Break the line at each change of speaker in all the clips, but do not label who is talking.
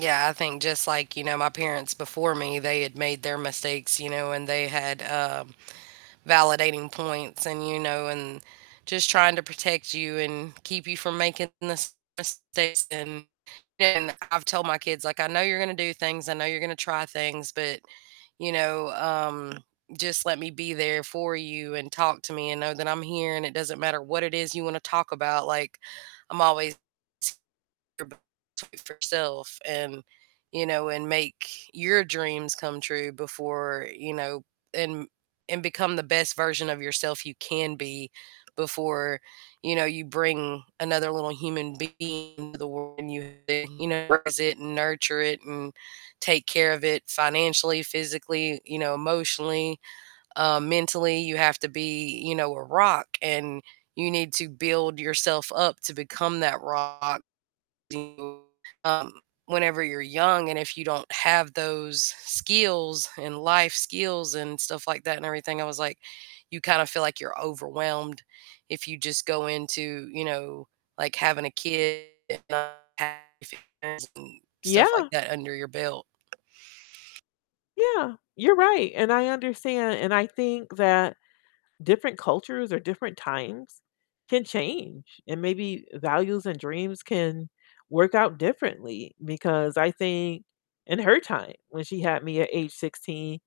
Yeah, I think just like, you know, my parents before me, they had made their mistakes, you know, and they had, um, validating points, and, you know, and just trying to protect you, and keep you from making the same mistakes, and and I’ve told my kids like, "I know you're gonna do things, I know you're gonna try things, but, you know, um, just let me be there for you, and talk to me, and know that I'm here, and it doesn't matter what it is you wanna talk about." Like, I'm always your b [unintelligible] self and you know, and make your dreams come true before, you know, and and become the best version of yourself you can be before, you know, you bring another little human being into the world and [unintelligible] you know, raise it and nurture it, um, and take care of it financially, physically, you know, emotionally, um, mentally. You have to be, you know, a rock, and you need to build yourself up to become that rock and you, um, whenever you're young, and if you don't have those skills, and life skills, and stuff like that, and everything. I was like, you kind of feel like you're overwhelmed if you just go into, you know, like having a kid and, have [unintelligible] stuff like
Yeah.
that under your belt.
Yeah, you're right, and I understand, and I think that different cultures, or different times can change, and maybe values and dreams can work out differently. Because I think in her time, when she had me at age 16,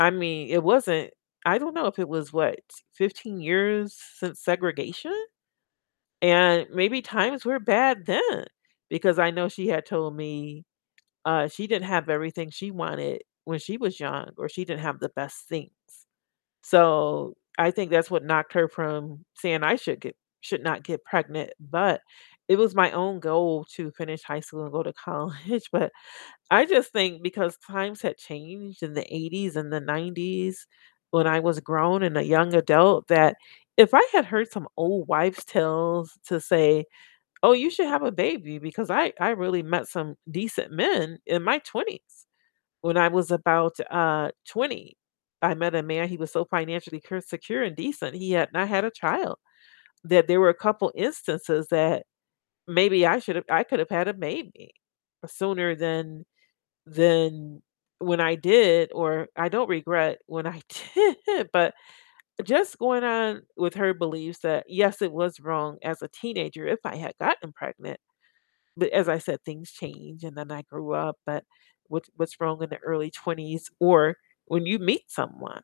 I mean, it wasn't I don't know if it was what, 15 years since segregation? And maybe times were bad then, because I know she had told me, uh, she didn't have everything she wanted when she was young, or she didn't have the best things. So, I think that's what knocked her from saying, "I should get should not get pregnant." But it was my own goal to finish high school, and go to college. But I just think because times had changed in the '80s and the '90s when I was grown, and a young adult, that if I had heard some old wives' tales to say, "Oh, you should have a baby," because I I really met some decent men in my 20s, when I was about, uh, 20, I met a man, he was so financially cure secure, and decent, he had not had a child. That there were a couple instances that maybe I should have I could have had a baby sooner than than when I did, or I don't regret when I did. But, just going on with her beliefs that, yes, it was wrong as a teenager if I had gotten pregnant. But, as I said, "Things change, and then I grew up." But what what's wrong in the early 20s or when you meet someone.